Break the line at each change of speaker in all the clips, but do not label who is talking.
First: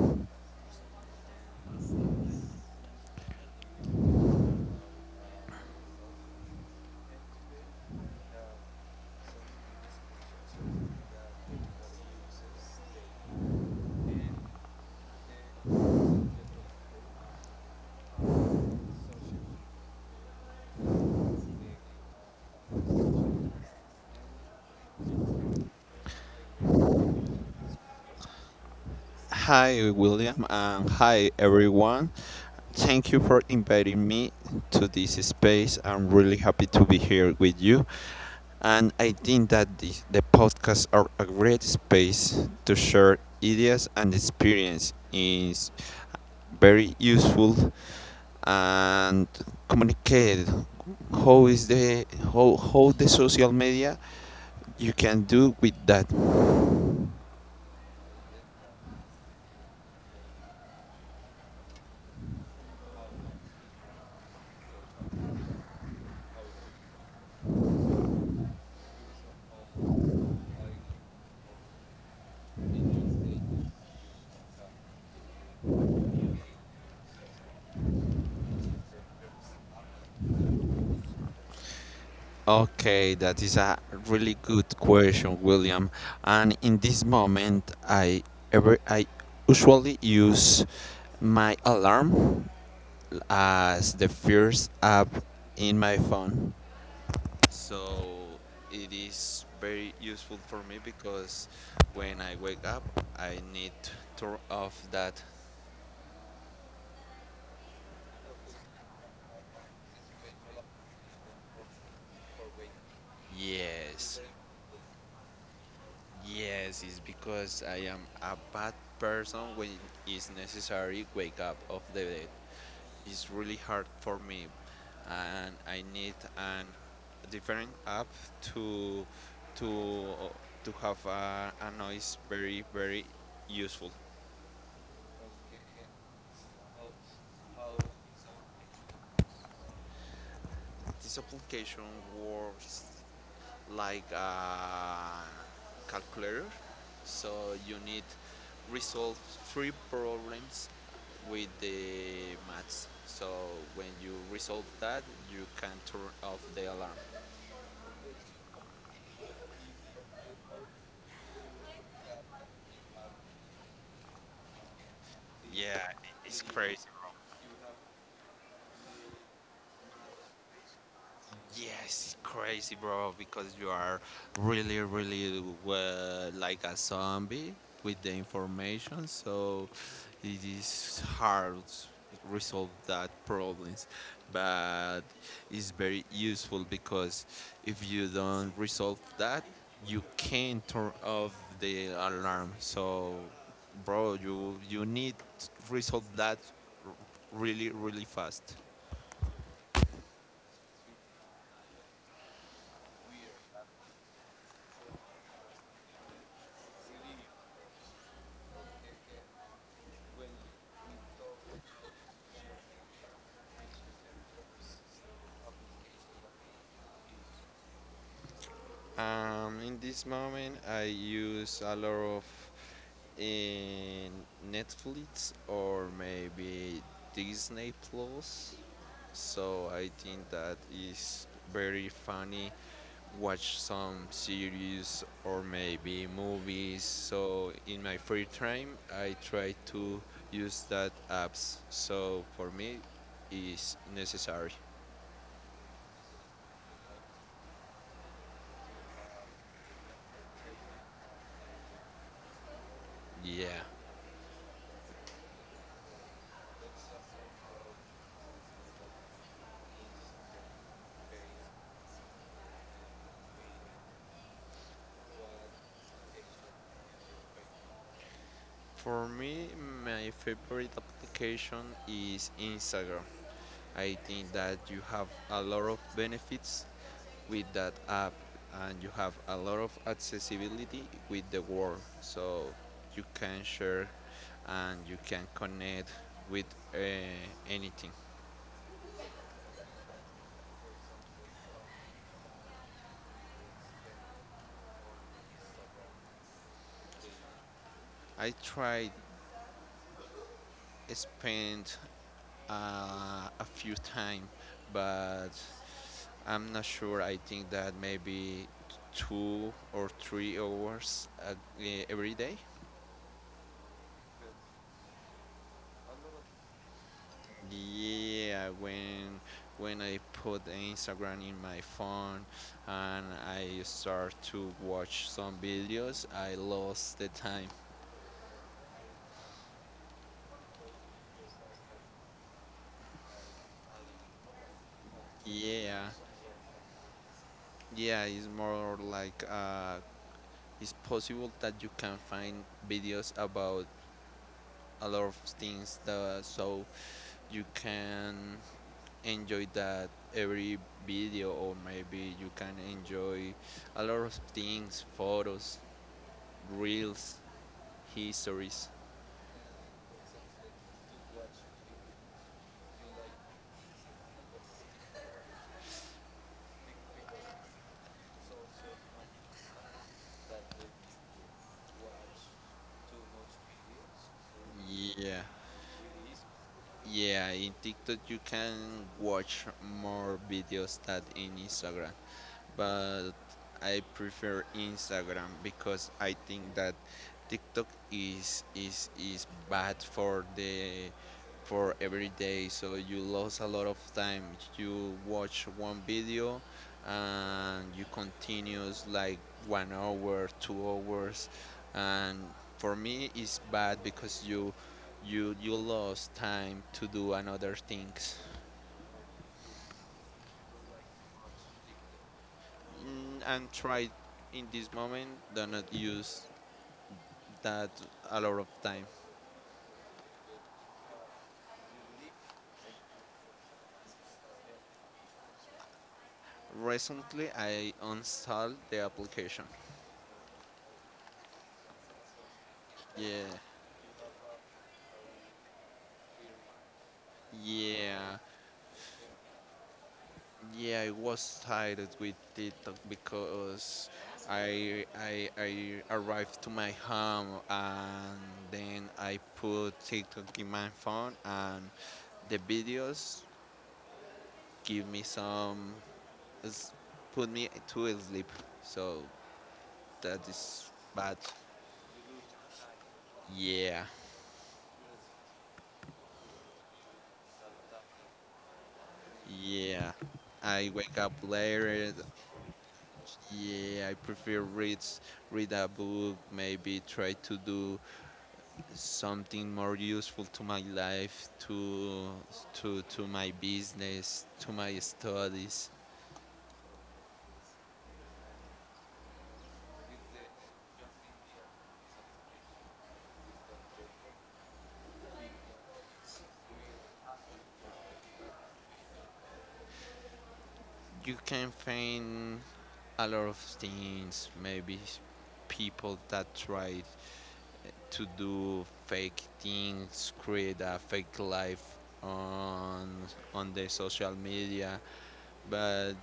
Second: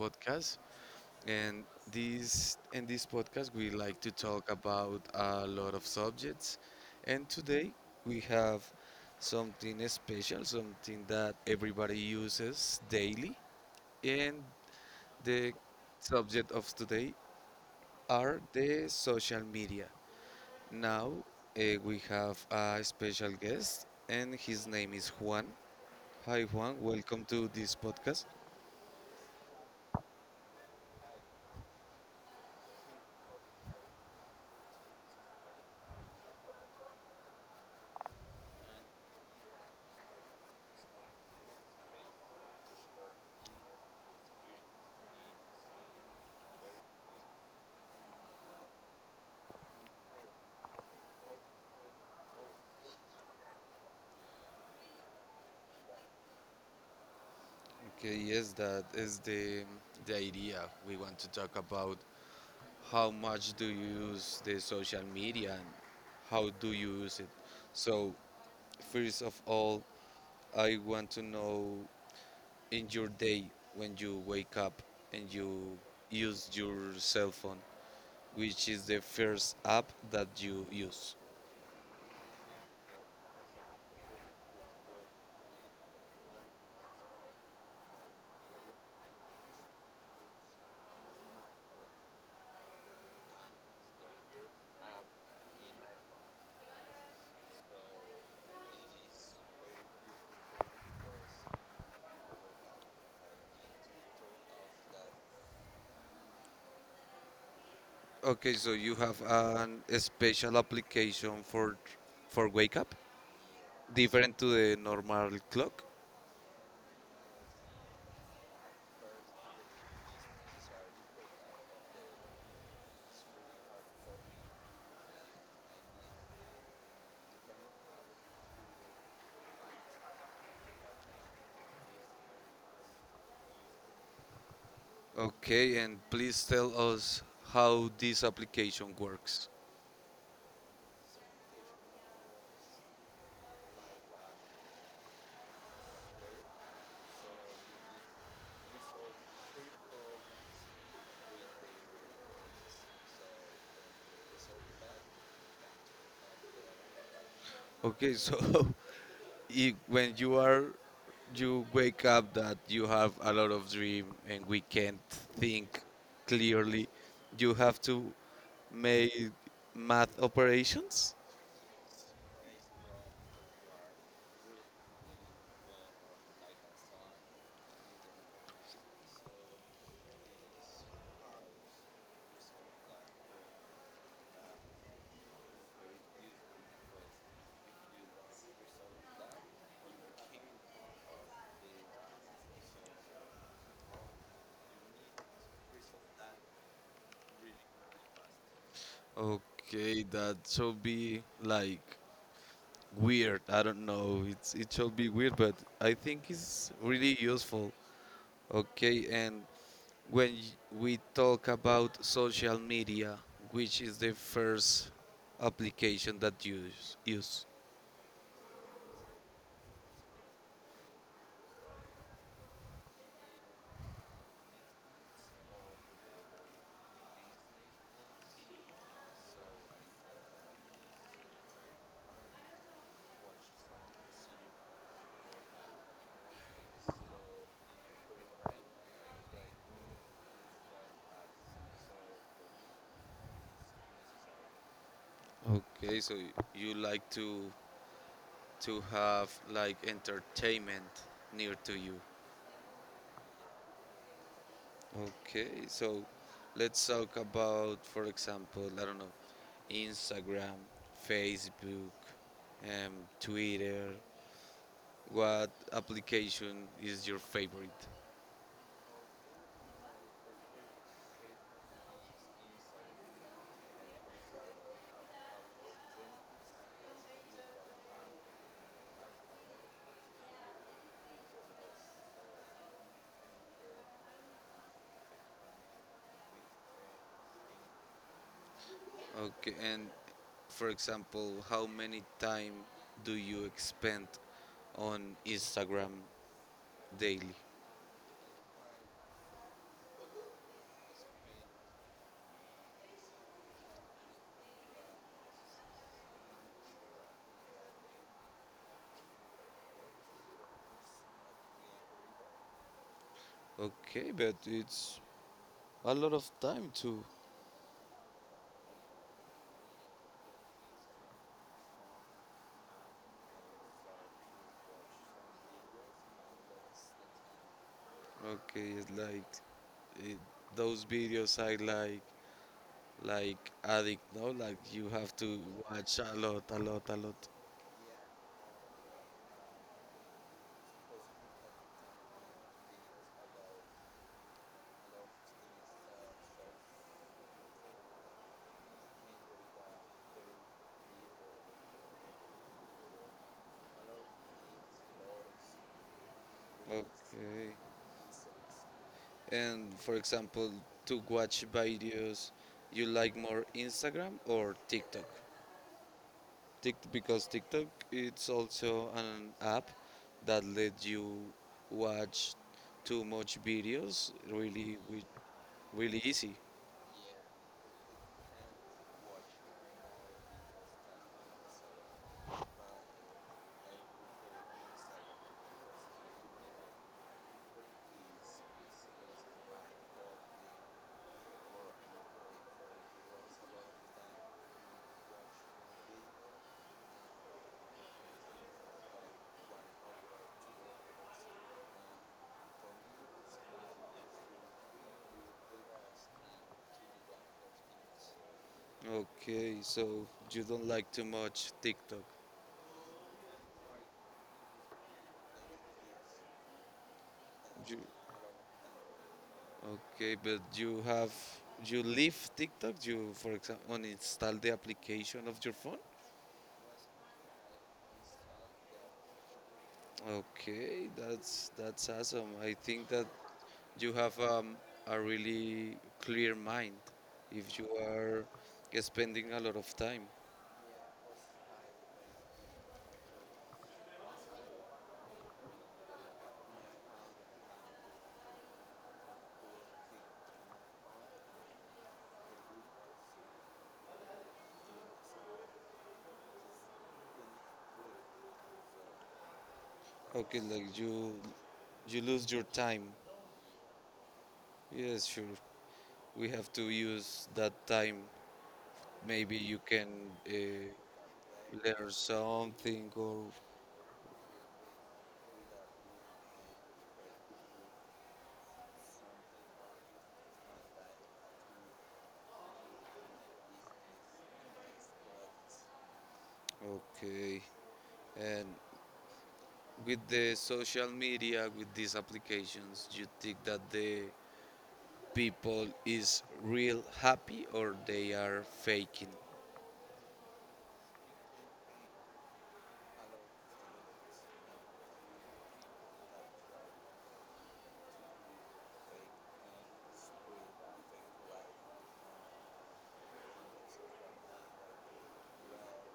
podcast. And this in this podcast, we like to talk about a lot of subjects. And today we have something special, something that everybody uses daily. And the subject of today are the social media. Now we have a special guest, and his name is Juan. Hi, Juan. Welcome to this podcast.
Hi, William, and hi, everyone. Thank you for inviting me to this space. I'm really happy to be here with you. And I think that the podcasts are a great space to share ideas and experience. Is very useful and communicate how is the how the social media you can do with that.
Okay, yes, that is the idea. We want to talk about how much do you use the social media and how do you use it. So, first of all, I want to know in your day when you wake up and you use your cell phone, which is the first app that you use.
Okay, that is a really good question, William. And in this moment, I usually use my alarm as the first app in my phone. So it is very useful for me because when I wake up, I need to turn off that.
Okay, so you have an a special application for wake up,
Yes,
different to the normal clock.
yes, it's because I am a bad person when it's necessary wake up of the is really hard for me, and I need an different app to to to have a noise very very useful.
Okay, and please tell us how this application works.
This application works like a calculator, so you need resolve three problems with the maths. So when you resolve that, you can turn off the alarm.
Okay, so if, when you are you wake up that you have a lot of dream and we can't think
Yeah, it's crazy.
clearly, you have to make math operations.
Yes, crazy, bro, because you are really, really like a zombie with the information, so it is hard to resolve that problems. But it's very useful because if you don't resolve that, you can turn off the alarm. So, bro, you need to resolve that r- really, really fast.
Okay, that should be like weird. I don't know. It should be weird, but I think it's really useful. Okay, and when we talk about social media, which is the first application that use?
In this moment, I use a lot of in Netflix or maybe Disney Plus. So I think that is very funny. Watch some series or maybe movies. So in my free time, I try to use that apps. So for me, is necessary.
Okay, so you like to have like entertainment near to you.
Yeah.
Okay, so let's talk about, for example, I don't know, Instagram, Facebook, um, Twitter. What application is your favorite?
For me, my favorite application is Instagram. I think that you have a lot of benefits with that app and you have a lot of accessibility with the world. So you can share and you can connect with uh, anything.
Okay, and for example, how many time do you expend on Instagram daily?
I tried spend a few times, but I'm not sure. I think that maybe 2 or 3 hours every day.
Okay, but it's a lot of time too.
Yeah, when I put Instagram in my phone and I start to watch some videos, I lost the time.
Okay, it's like it, those videos I like addict. No, like you have to
Yeah,
watch a lot, a lot, a lot.
yeah, it's more like it's possible that you can find videos about a lot of things that so you can enjoy that every video or maybe you can enjoy a lot of things, photos, reels,
Okay.
histories.
And for example, to watch videos, you like more Instagram or TikTok? Because TikTok it's also an app that lets you watch too much videos really with
Yeah,
really easy.
yeah. In TikTok you can watch more videos than in Instagram, but I prefer Instagram because I think that TikTok is bad for the for every day. So you lose a lot of time. You watch one video and you continues like 1 hour, 2 hours, and for me it's bad because you you lost time to do another things.
Okay, so you don't like too much TikTok.
Mm, and try in this moment do not use that
You,
a lot of time.
okay, but you have you leave TikTok. You for example uninstall the application of your phone.
Recently, I uninstalled the application.
Okay, that's awesome. I think that
Yeah,
you have a really clear mind if you
yeah,
are spending a lot of time.
yeah. I was tired with TikTok because I arrived to my home and then I put TikTok in my phone and the videos give me some s- put me to sleep. So that
Okay,
is
like
bad.
you lose your time.
Yeah,
Yes, sure. We have to use that time. Maybe you
yeah.
can uh,
I wake up later.
learn something or
Yeah, I prefer read read a book, maybe try to do something more useful to my life, to my business, to my studies.
okay. And with the social media, with these applications, you think that the people is real happy or they are faking?
You can find a lot of things, maybe people that try to do fake things, create a fake life on on the social media, but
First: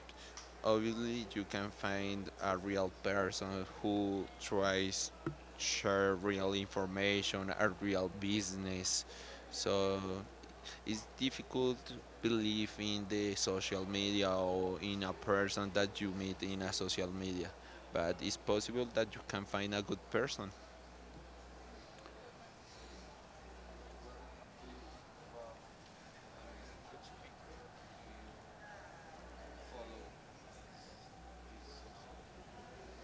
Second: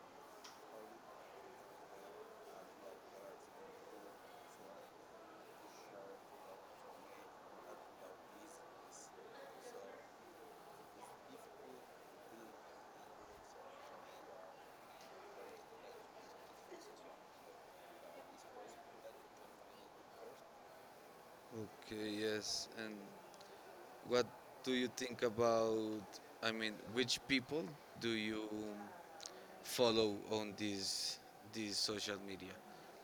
obviously you can find a real person who tries to share real information, a real business. So it's difficult to believe in the social media or in a person that you meet in a social media, but it's possible that you can find a good person.
Okay, yes. And what do you think about? I mean, which people do you follow on these social media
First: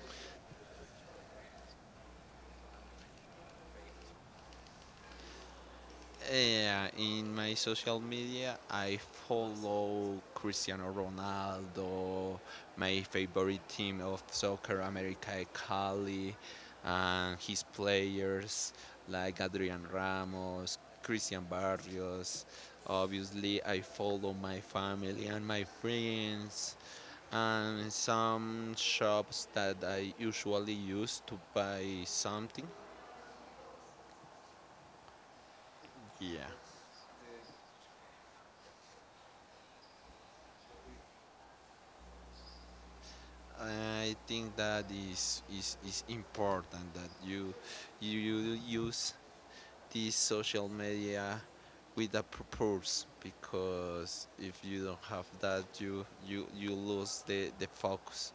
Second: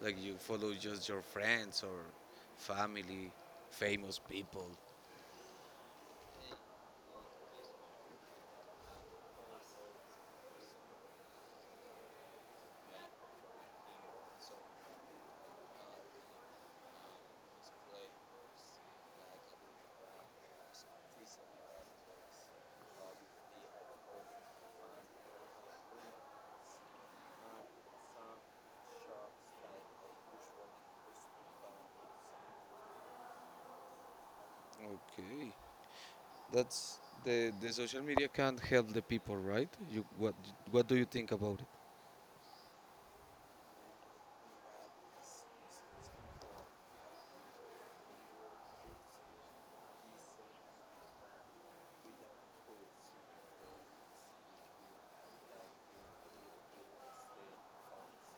like you follow just your friends or family famous people
Yeah, in my social media, I follow Cristiano Ronaldo, my favorite team of soccer, America e Cali, and his players like Adrian Ramos, Christian Barrios. Obviously, I follow my family and my friends, and some shops that I usually use to buy something.
okay,
Yeah.
that's the social media can't help the people, right? You, what do you think about it?
I think that is important that you, you use this social media with a purpose, because if you don't have that, you lose the focus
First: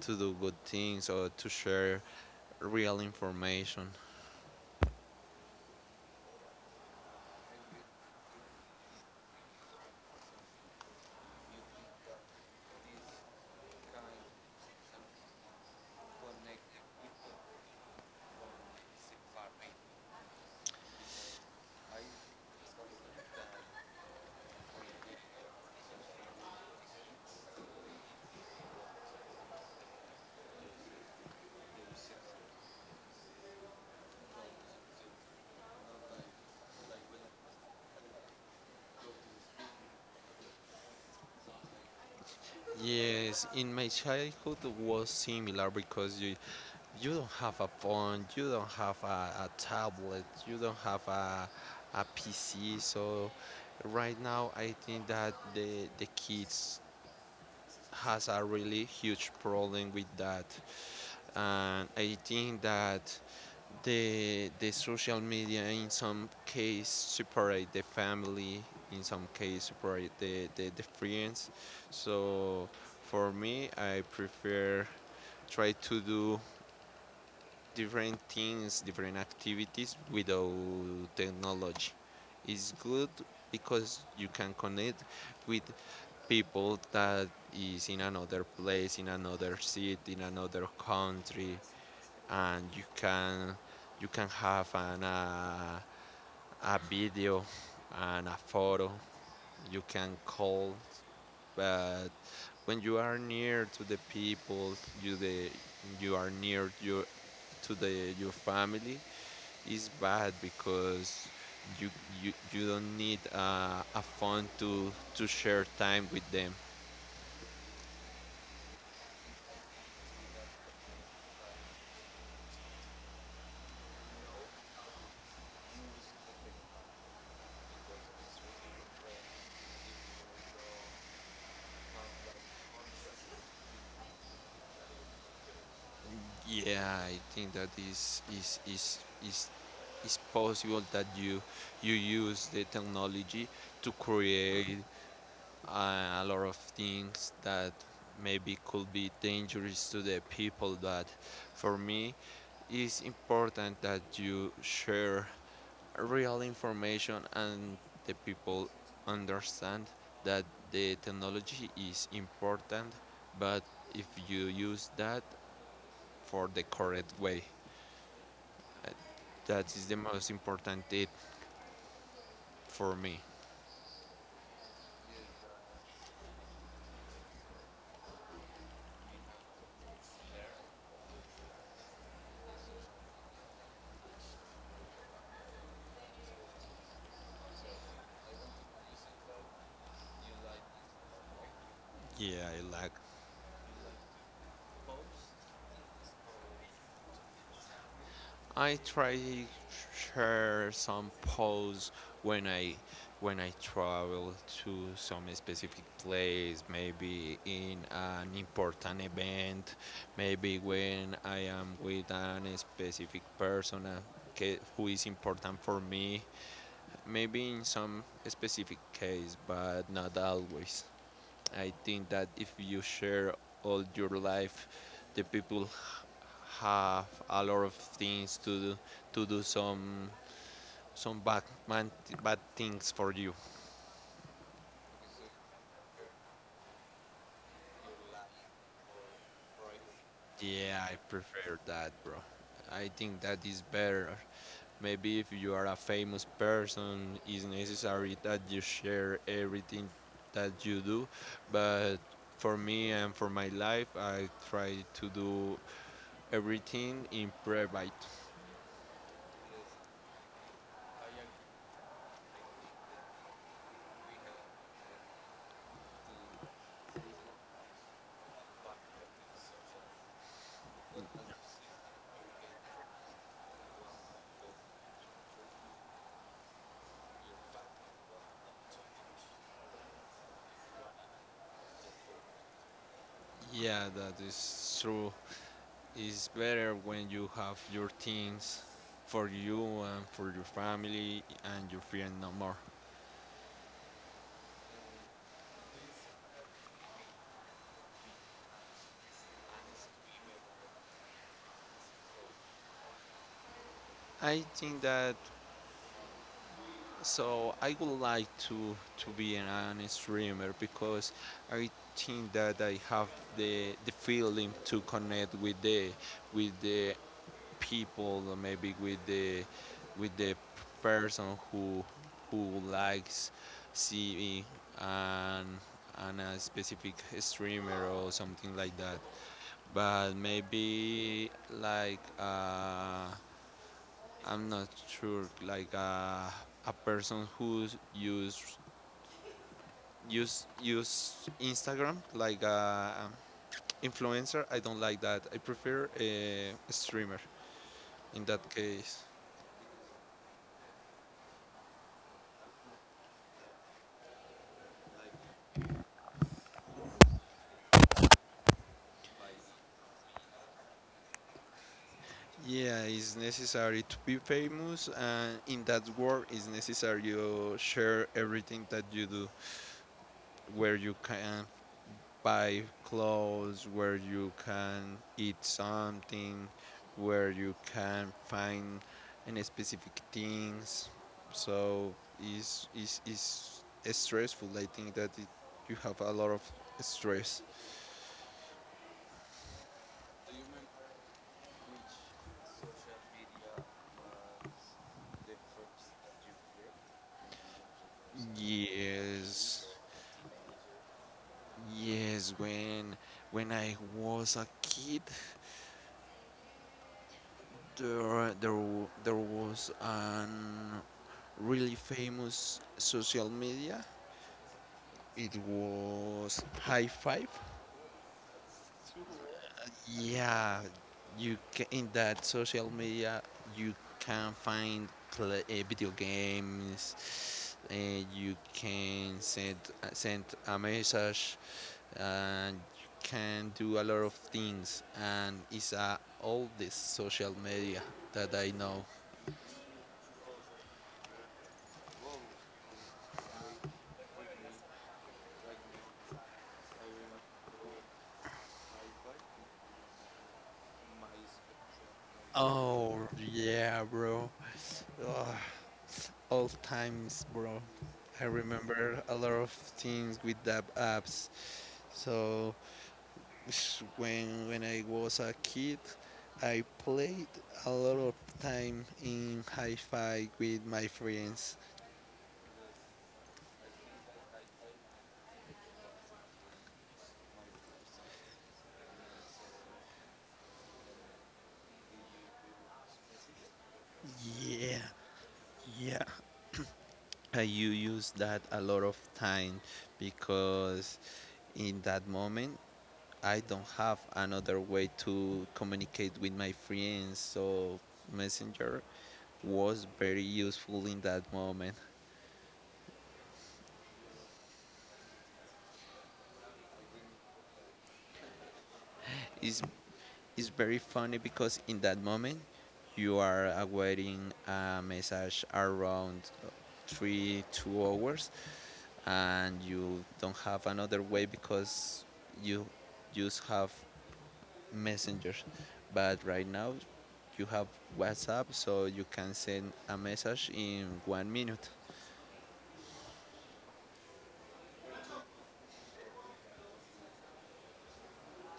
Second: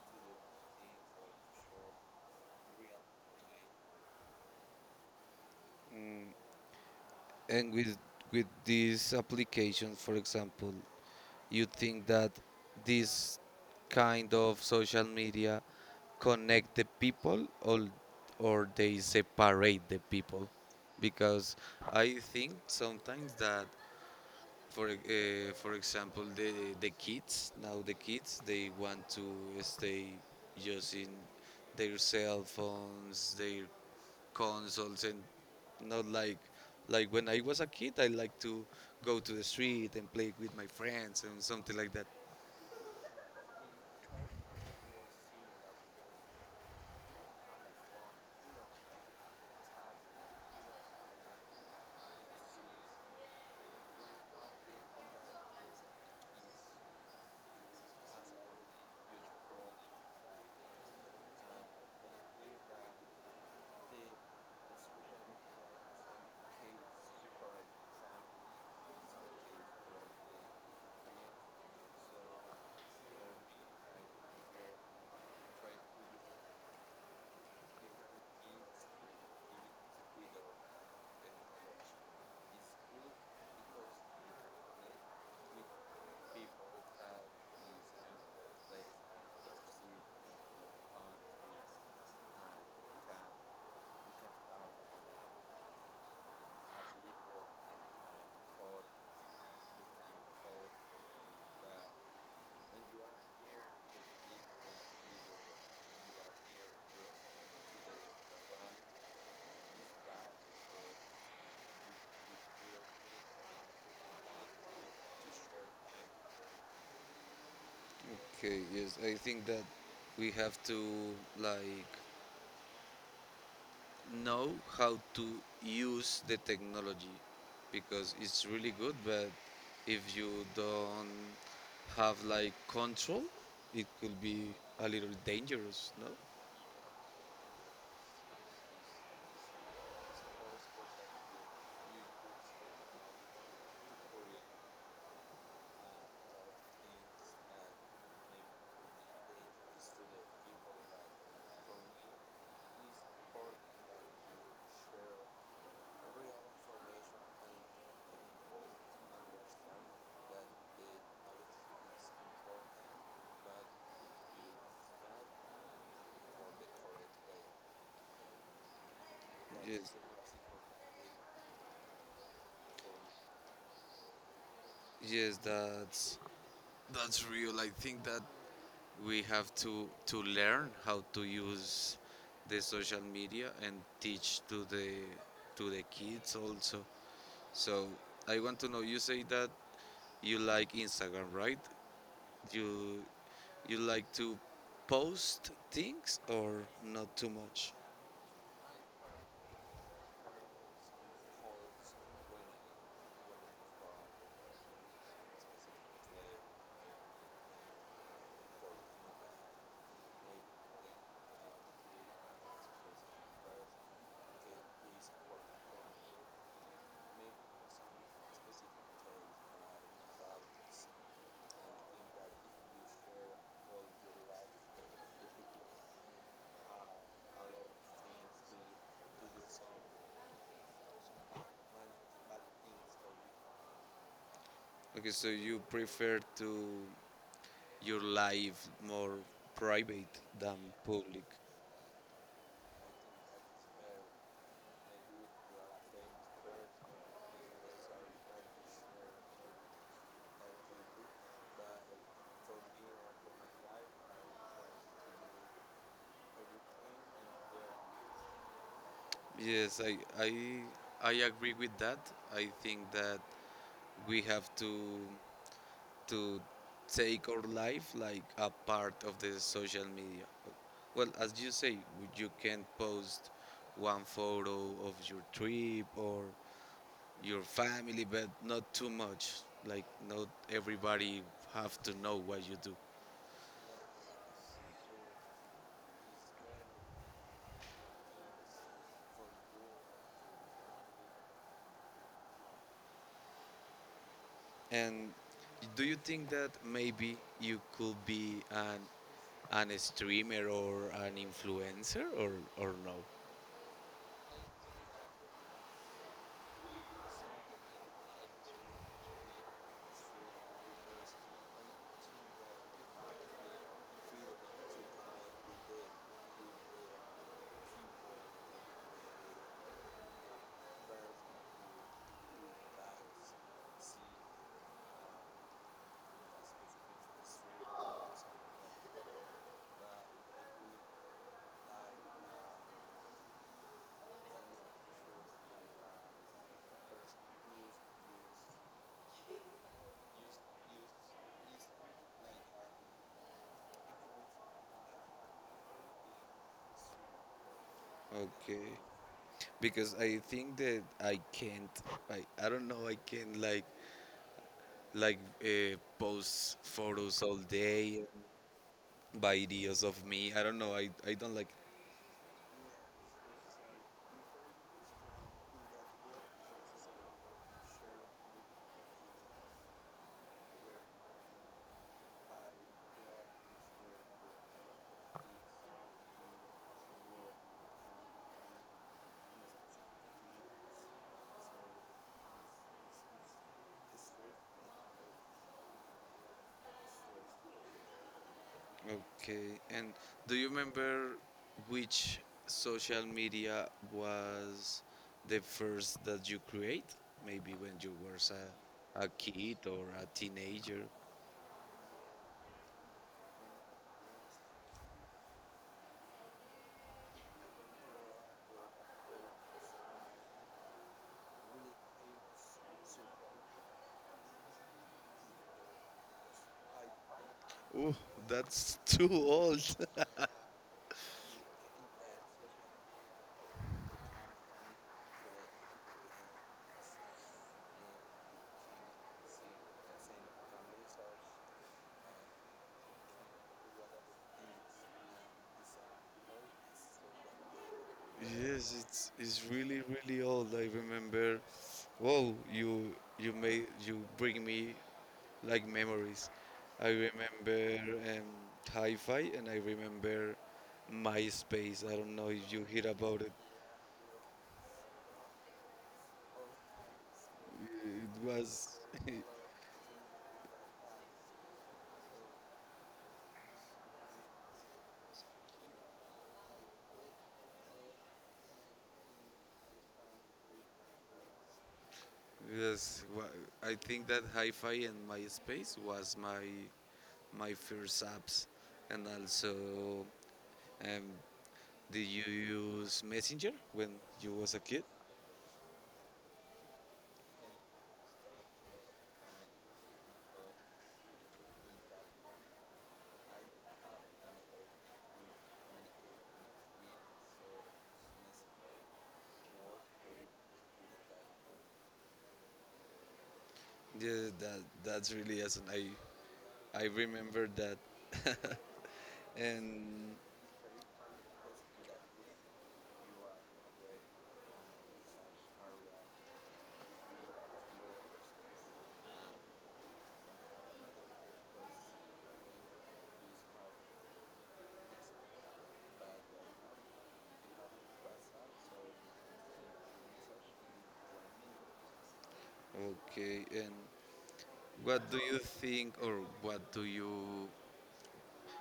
to do good things or to share real information.
Mm, and with these applications, for example, you think that this kind of social media connect the people or they separate the people because I think sometimes that for example the kids, now the kids they want to stay using their cell phones, their consoles and not like like when I was a kid I like to go to the street and play with my friends and something like that.
Yes, in my childhood was similar because you don't have a phone, you don't have a tablet, you don't have a PC. So right now, I think that the kids has a really huge problem with that, and I think that the social media in some case separate the family, in some case separate the friends. So for me, I prefer try to do different things, different activities without technology. It's good because you can connect with people that is in another place, in another city, in another country, and you can have an a video and a photo. You can call, but when you are near to the people, you the you are near your to the your family it's bad because you you don't need a phone to share time with them.
Okay, yes, I think that we have to like know how to use the technology because it's really good but if you don't have like control it could be a little dangerous, no?
Yeah, I think that is is possible that you use the technology to create a lot of things that maybe could be dangerous to the people. But for me, it's important that you share real information and the people understand that the technology is important, but if you use that for the correct way, that
Yes,
is the most important tip for me.
yes, that's real. I think that we have to learn how to use the social media and teach to the kids also. So I want to know you say that you like Instagram right?
Yeah, I like.
you You like to post things or not too much?
I try share some posts when I when I travel to some specific place, maybe in an important event, maybe when I am with an specific person who is important for me, maybe in some specific case, but not always. I think that if you share all your life, the people have a lot of things to do some bad man, bad things for you.
Okay, so you prefer to your life more private than
Yeah, I
public.
prefer that, bro. I think that is better. Maybe if you are a famous person, it's necessary that you share everything that you do. But for me and for my life, I try to do everything in private.
Yes, I I agree with that. I think that we have to to take our life like a part of the social media. Well, as you say, you can post one photo of your trip or your family, but not too much. Like not everybody have to know what you do.
Yeah, that is true. It's better when you have your things for you and for your family and your friend no more.
And do you think that maybe you could be an streamer or an influencer or no?
I think that so I would like to be an streamer because I think that I have the feeling to connect with the people or maybe with the person who likes seeing and an a specific streamer or something like that, but maybe like I'm not sure like a person who use use Instagram like a influencer. I don't like that. I prefer a streamer in that
Okay,
case.
because I think that I can't. I don't know. I can like like post photos all day, videos of me. I don't know. I don't like
Yeah, it's necessary to be famous, and in that world, it's necessary you share everything that you do, where you can buy clothes, where you can eat something, where you can find any specific things. So it's stressful. I think that it, you have a lot of stress.
okay, and do you remember which social media was the first that you create? Maybe when you were a kid
Yes,
or a teenager.
yes. When I was a kid. there there there was a really famous social media. It was High Five.
Oh, that's too old.
Yeah, you can, in that social media you can find play, video games. You can send send a message, and you can do a lot of things. And it's all this social media that I
Yes,
know.
it's really really old. I remember. Whoa, you made you bring me like memories. I remember um, hi-fi and I remember MySpace. I don't know if you hear
Oh
about it.
yeah, bro. Ugh, old times, bro.
It
I
was
remember a lot of things with the apps. So when I was a kid, I played a lot of time in hi-fi with my friends.
yes. I think that Hi-Fi and MySpace was my my first apps, and also um, did you use Messenger when you was a kid?
Yeah, yeah. Use that a lot of time because in that moment I don't have another way to communicate with my friends. So Messenger was very useful in that moment.
Yeah, that that's really awesome. I remember that.
It's,
And
it's very funny because in that moment you are awaiting a message around three, 2 hours and you don't have another way because you just have messengers. But right now you have WhatsApp so you can send a message in 1 minute.
okay, and what do you think, or what do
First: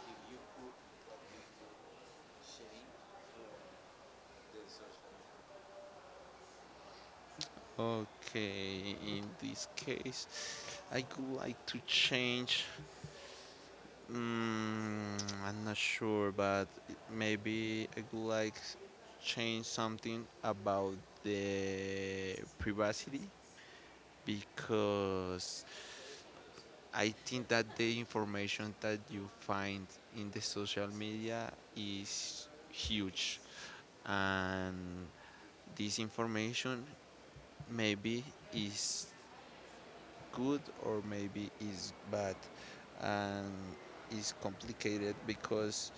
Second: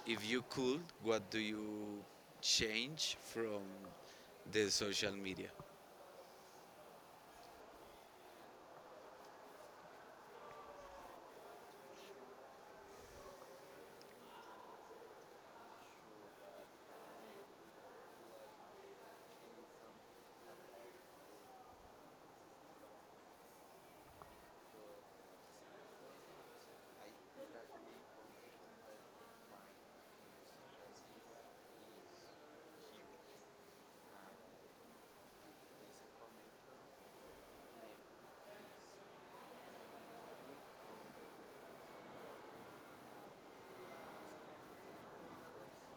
if you could, what do you change from the social media?
Okay, in this case, I would like to change. Mm, I'm not sure, but maybe I would like change something about the privacy because I think that the information that you find in the social media is huge, and this information maybe is good or maybe is bad, and is complicated because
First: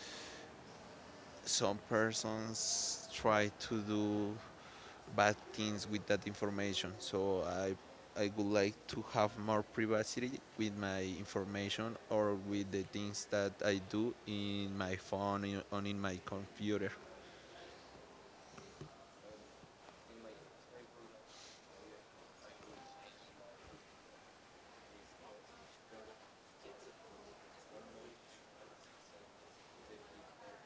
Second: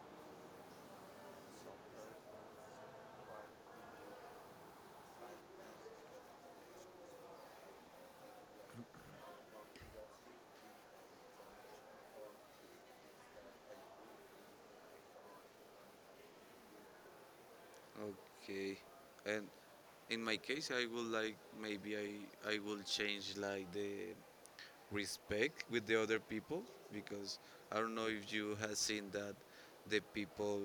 some persons try to do bad things with that information. So I would like to have more privacy with my information or with the things that I do in my phone or in my computer.
Okay. And in my case, I would like maybe I will change like the respect with the other people because I don't know if you have seen that the people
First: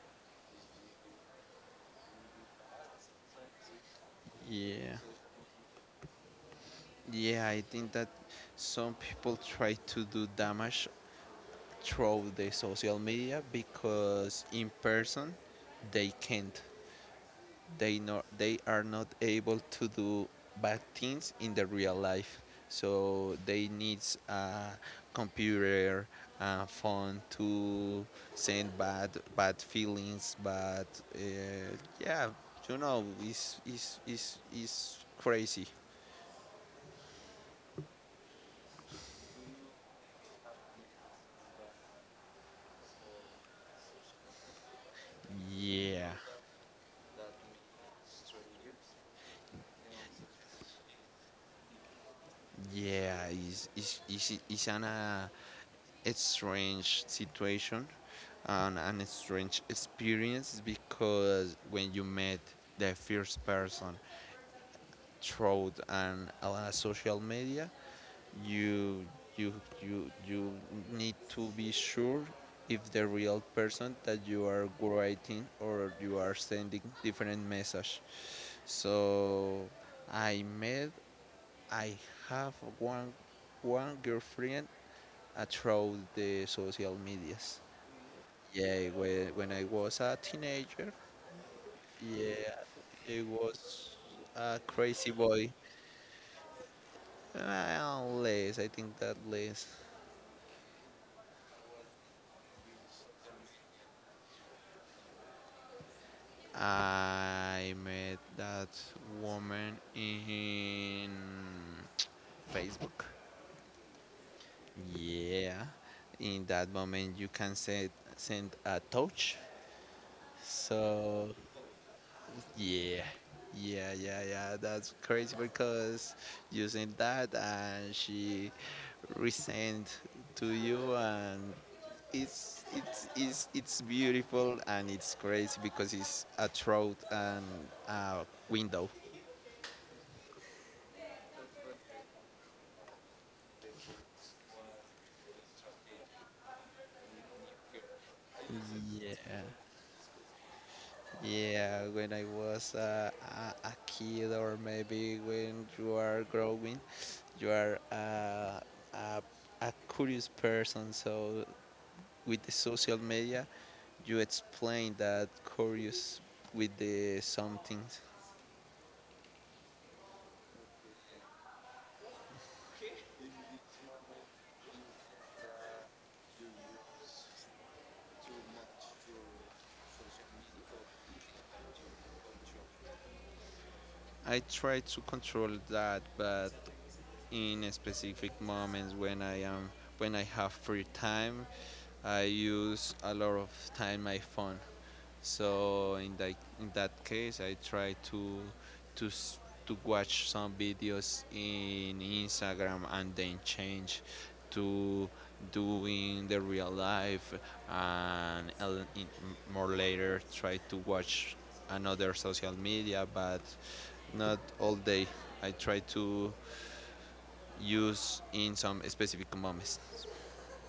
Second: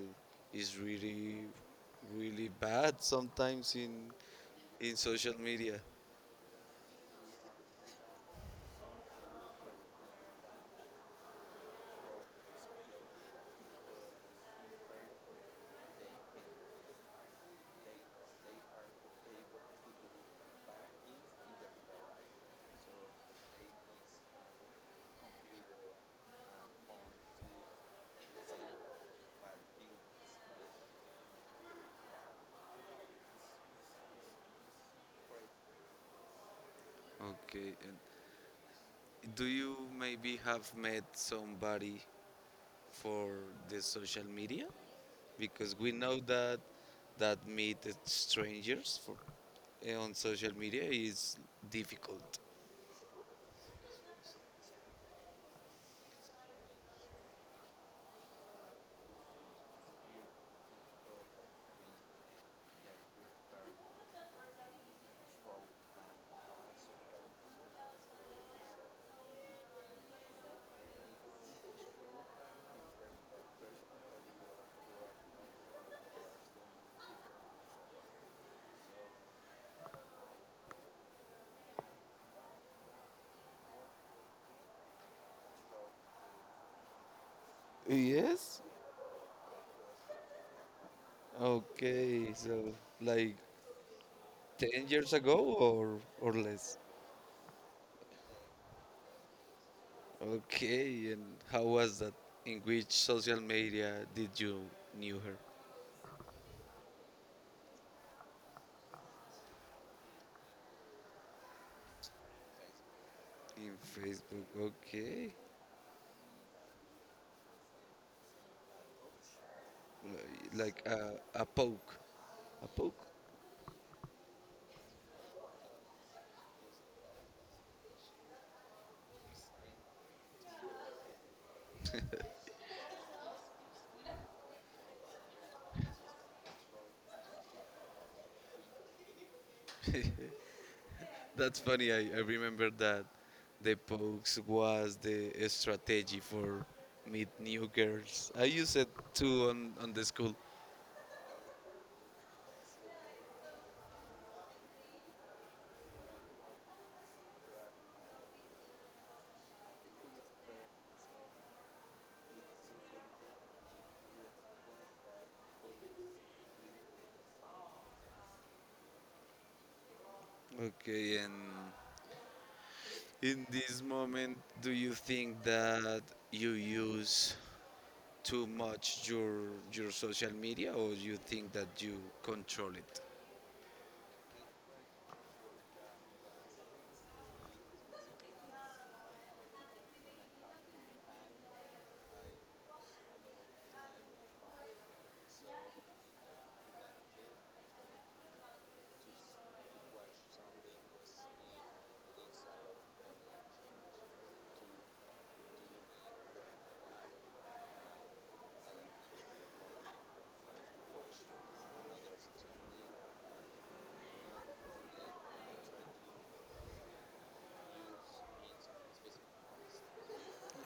is really really bad sometimes in
Yeah.
social media.
Yeah, I think that some people try to do damage through the social media because in person they can't. They not they are not able to do bad things in the real life so they needs a computer a phone to send bad feelings but uh, yeah it's is crazy.
Okay. And do you maybe have met somebody for the social media? Because we
yeah
know that that meet strangers on social media is difficult.
it's an a strange situation and an strange experience because when you met the first person through an a social media, you you you you need to be sure if the real person that you are writing or you are sending different message. So I met I have one one girlfriend through the social medias.
Yes?
Yeah, when I was a teenager,
Okay,
yeah,
so
it
like
was a
10
crazy
years ago
boy.
or less.
Well, less, I think that less.
Okay, and how was that? In which social media did you knew her?
I met that woman in Facebook.
In Facebook. Okay.
Yeah, in that moment you can send a touch.
Like
So
a poke. A
yeah,
poke?
yeah. That's crazy because using that and she resent to you and it's beautiful and it's crazy because it's a throat and a window.
That's funny. I remember that the pokes was the strategy for meet new girls. I used it
Yeah,
too on the school.
yeah. When I was a kid, or maybe when you are growing, you are a a curious person. So with the social media, you explain that curious with the something.
Okay, and in this moment, do you think that you use too much your social media, or you think that you control it?
I try to control that, but in specific moments when I am when I have free time. I use a lot of time my phone. So in that case, I try to to s- to watch some videos in Instagram and then change to doing the real life and more later try to watch another social media, but not all day. I try to used in some specific moments.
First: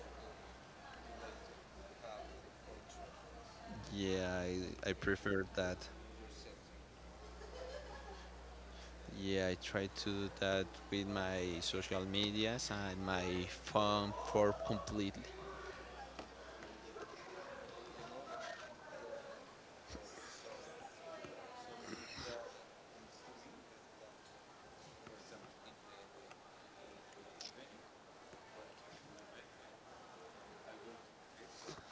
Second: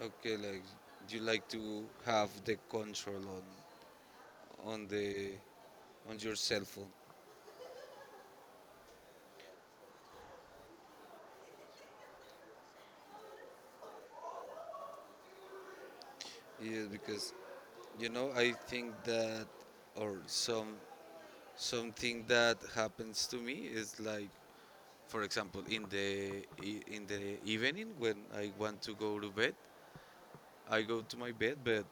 Okay, like you like to have the control
Yeah,
on
I
the
prefer that.
on your cell phone.
Yeah, I try to do that with my social medias and my phone for completely.
Yeah, because you know I think that or some something that happens to me is like for example in in the evening when I want to go to bed, I go to my bed, but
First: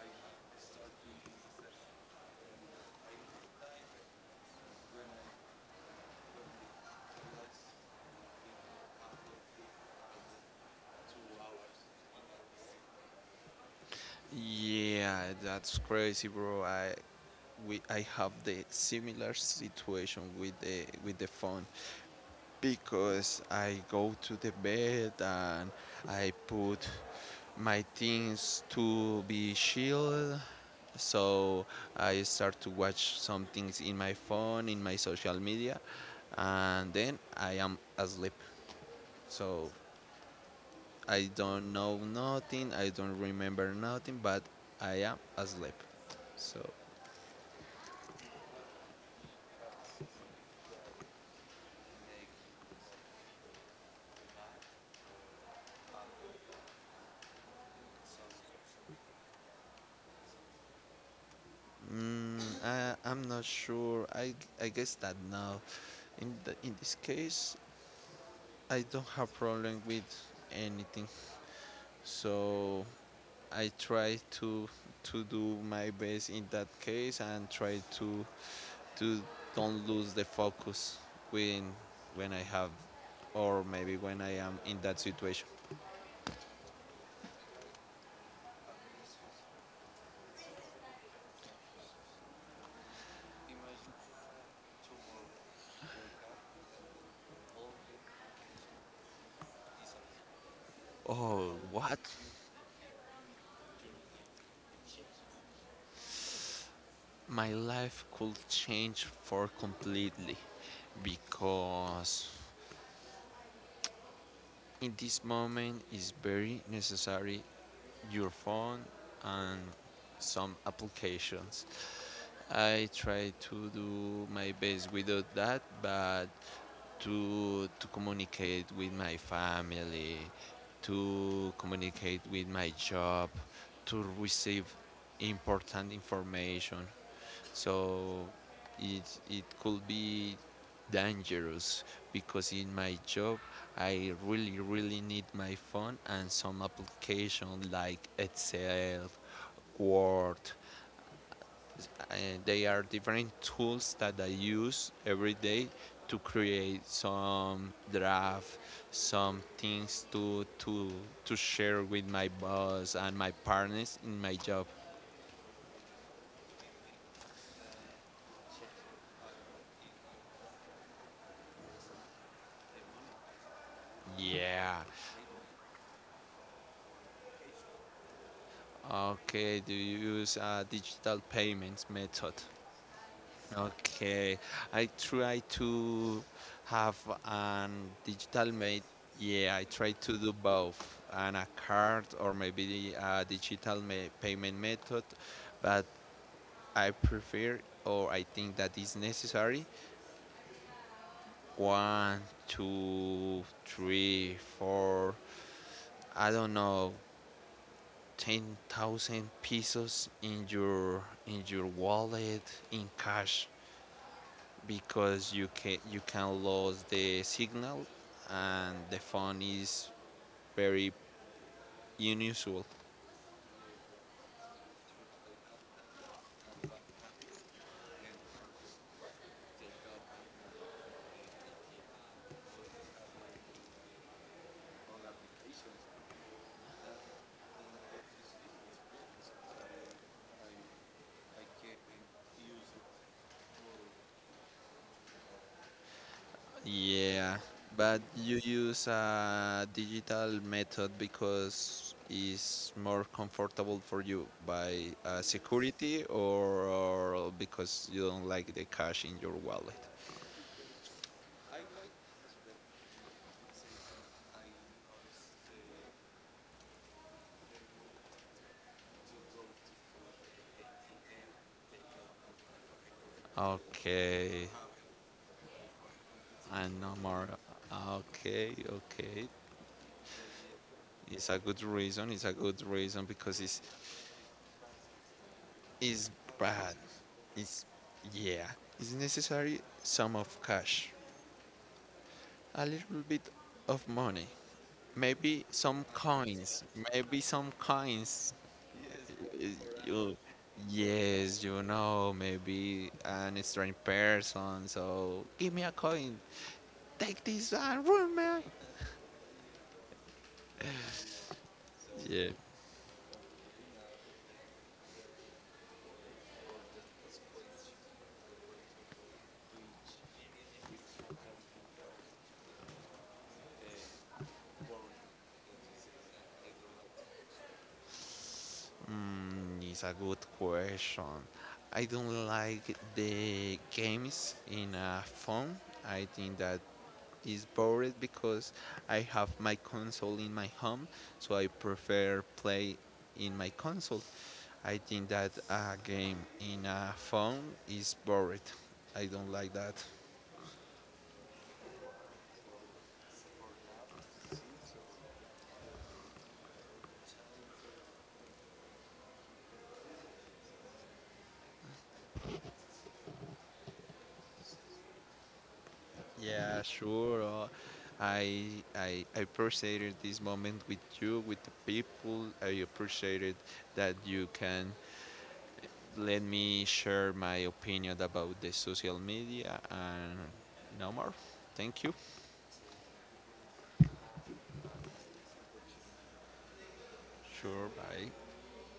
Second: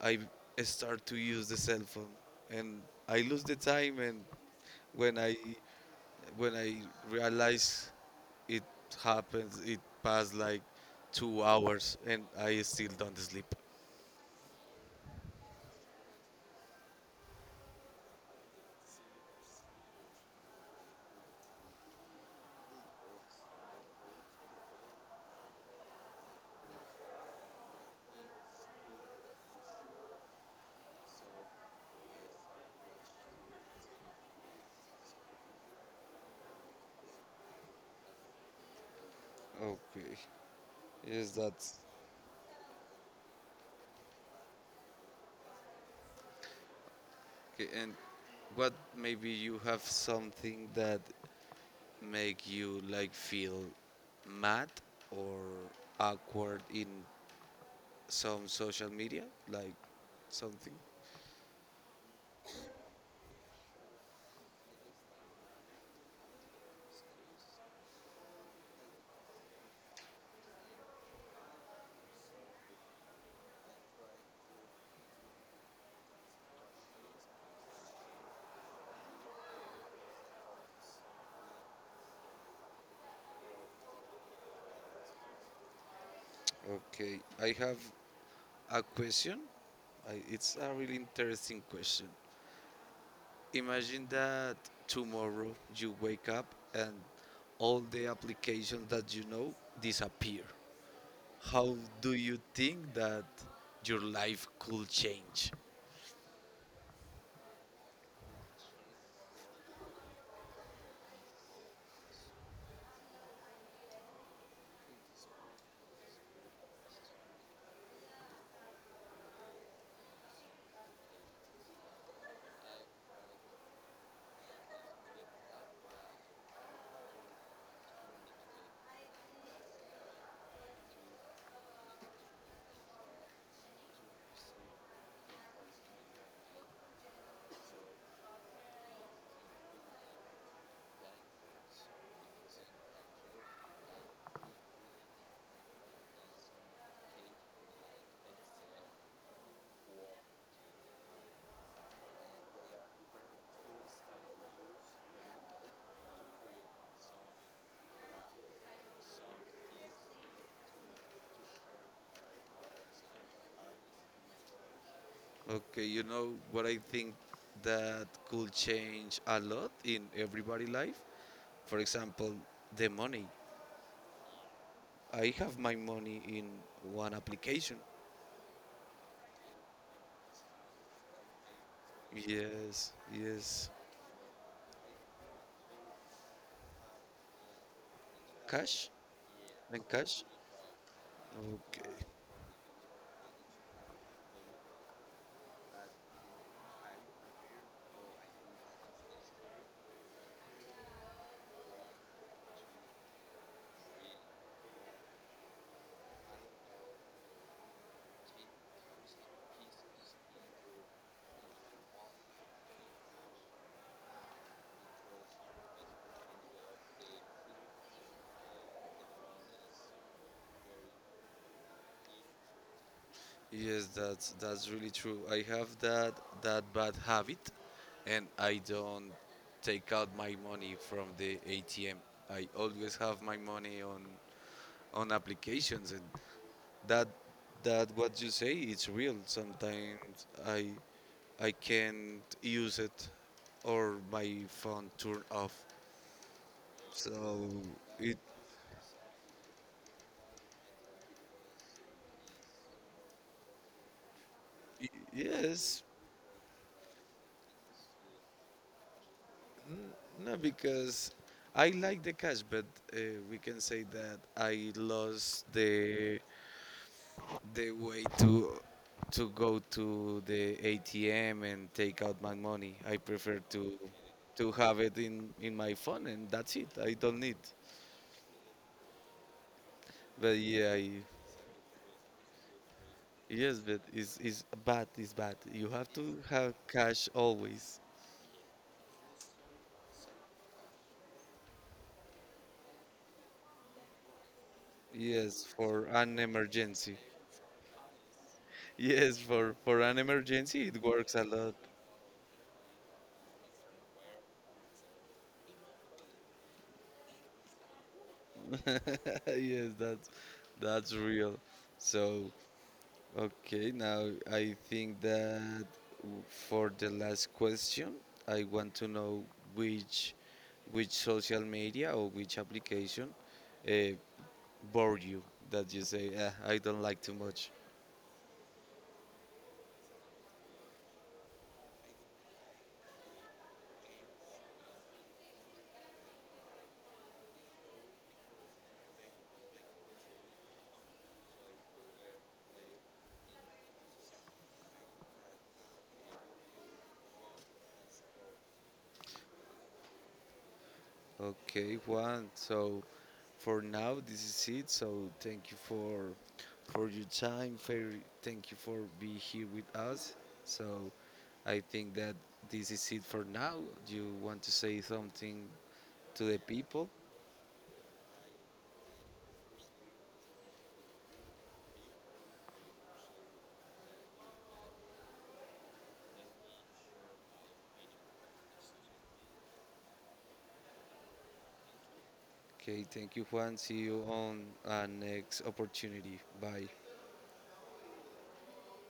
I start to use the cell phone and I lose the time and when I when I realize it happens it passed like 2 hours and I still don't sleep.
Yeah, that's crazy, bro. I have the similar situation with the phone because I go to the bed and I put my things to be chilled. So I start to watch some things in my phone, in my social media, and then I am asleep. So
Okay.
I
Yes
don't
that's
know nothing, I don't remember nothing, but I am asleep. So
okay, and what maybe you have something that make you like feel mad or awkward in some social media like something?
mm, I'm not sure. I guess that now in in this case I don't have problem with anything. So I try to do my best in that case and try to don't lose the focus when when I have or maybe when I am in that situation.
Okay. I have a question it's a really interesting question. Imagine that tomorrow you wake up and all the applications that you know disappear.
Oh,
How
what?
do you think that your life could change?
My life could change for completely because in this moment is very necessary your phone and some applications. I try to do my best without that, but to communicate with my family, to communicate with my job, to receive important information. So it could be dangerous because in my job I really really need my phone and some application like Excel, Word, and they are different tools that I use every day to create some draft, some things to share with my boss and my partners in my job.
Okay, you know what I think that could change a lot in everybody life? For example, the money.
Yeah.
I have my money in one application.
Okay. Do you use a digital payments method?
Yes, yes.
Okay, I try to have an digital mate.
Cash
Yeah, I try
and
to
cash.
do both, and a card
Okay.
or maybe a digital ma- payment method, but I prefer or I think that is necessary one, two, three, four, I don't know, 10,000 pesos in your wallet in cash. Because you can lose the signal and the phone is very unusual.
Yes, that's really true. I have that that bad habit, and I don't take out my money from the ATM. I always have my money on applications, and that that what you say it's real. Sometimes I can't use it or my phone turn off.
Yeah,
So
but
it,
you use a digital method because it's more comfortable for you
it
by
yes,
security or because you don't like the cash in your wallet.
N- no, because I like the cash, but uh, we can say that I lost the way to go to the ATM and take out my money. I prefer
Okay,
to have it in my phone, and that's it.
and no
I don't
more.
need.
Okay, okay.
But yeah,
It's a good reason. It's a good reason because it's
yes, but it's bad. It's bad. You have
is
to have
bad.
cash
It's
always.
yeah. It's necessary some of cash, a little bit of money, maybe
Yes,
some
for an
coins,
emergency.
maybe some coins.
Yes, for an
You,
emergency, it works a
yes,
lot.
you know, maybe an strange person. So give me a coin. Take this and run, man.
Yes, that's real.
Yeah,
So, okay, now I think that for the last question, I want to know which which social media or which application uh, bore you that you say, "Ah, I don't like too much.
mm, it's a good question. I don't like the games in a phone. I think that is bored because I have my console in my home, so I prefer play in my console. I think that a game in a phone is bored. I don't like that.
Okay, Juan. So for now, this is it. So thank you for your time. Thank you for being here with us. So I think that this is it for now. You want to say something to the
Yeah,
people?
sure. I I I appreciated this moment with you, with the people. I appreciated that you can let me share my opinion about the social media and no more. Thank you.
Okay, thank you, Juan. See you on our next opportunity. Bye.
Sure, bye.